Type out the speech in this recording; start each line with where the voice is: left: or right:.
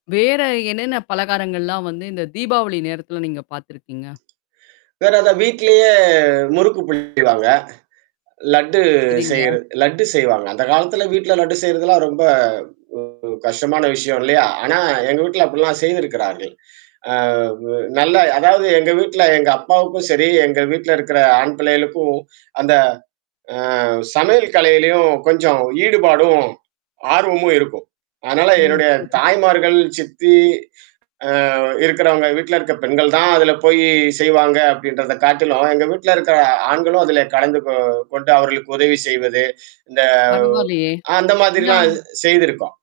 left: வேற என்னென்ன பலகாரங்கள்லாம் வந்து இந்த தீபாவளி நேரத்தில நீங்க பார்த்திருக்கிறீங்க?
right: வேற அத வீட்டிலேயே முறுக்கு புளிவாங்க. லட்டு
left: சரிங்க.
right: செய்ர லட்டு செய்வாங்க. அந்த காலத்தில வீட்டில லட்டு செய்றதுலாம் ரொம்ப ஒரு கஷ்டமான விஷயம், இல்லையா? ஆனா எங்க வீட்டில அப்படிலாம் செய்துருக்கிறார்கள். அ, வு நல்ல அதாவது எங்க வீட்டுல, எங்க அப்பாவுக்கும் சரி, எங்க வீட்டுல இருக்கற ஆண் பிள்ளைகளுக்கும் அந்த, அ சமையல் கலையிலயும் கொஞ்சம் ஈடுபாடும், ஆர்வமும் இருக்கும். அதனால
left: ஓ!
right: என்னுடைய
left: சரி.
right: தாய்மார்கள், சித்தி, அ, இருக்குறவங்க, வீட்ல இருக்கிற பெண்கள் தான் அதுல போய் செய்வாங்க, அப்படின்றத காட்டிலும், எங்க வீட்டுல இருக்கற ஆண்களும் அதுல கலந்து கொ கொண்டு அவர்களுக்கு உதவி செய்வது, இந்த
left: பரவால்லயே.
right: அந்த மாதிரிலாம்
left: நாம்
right: செய்திருக்கோம்.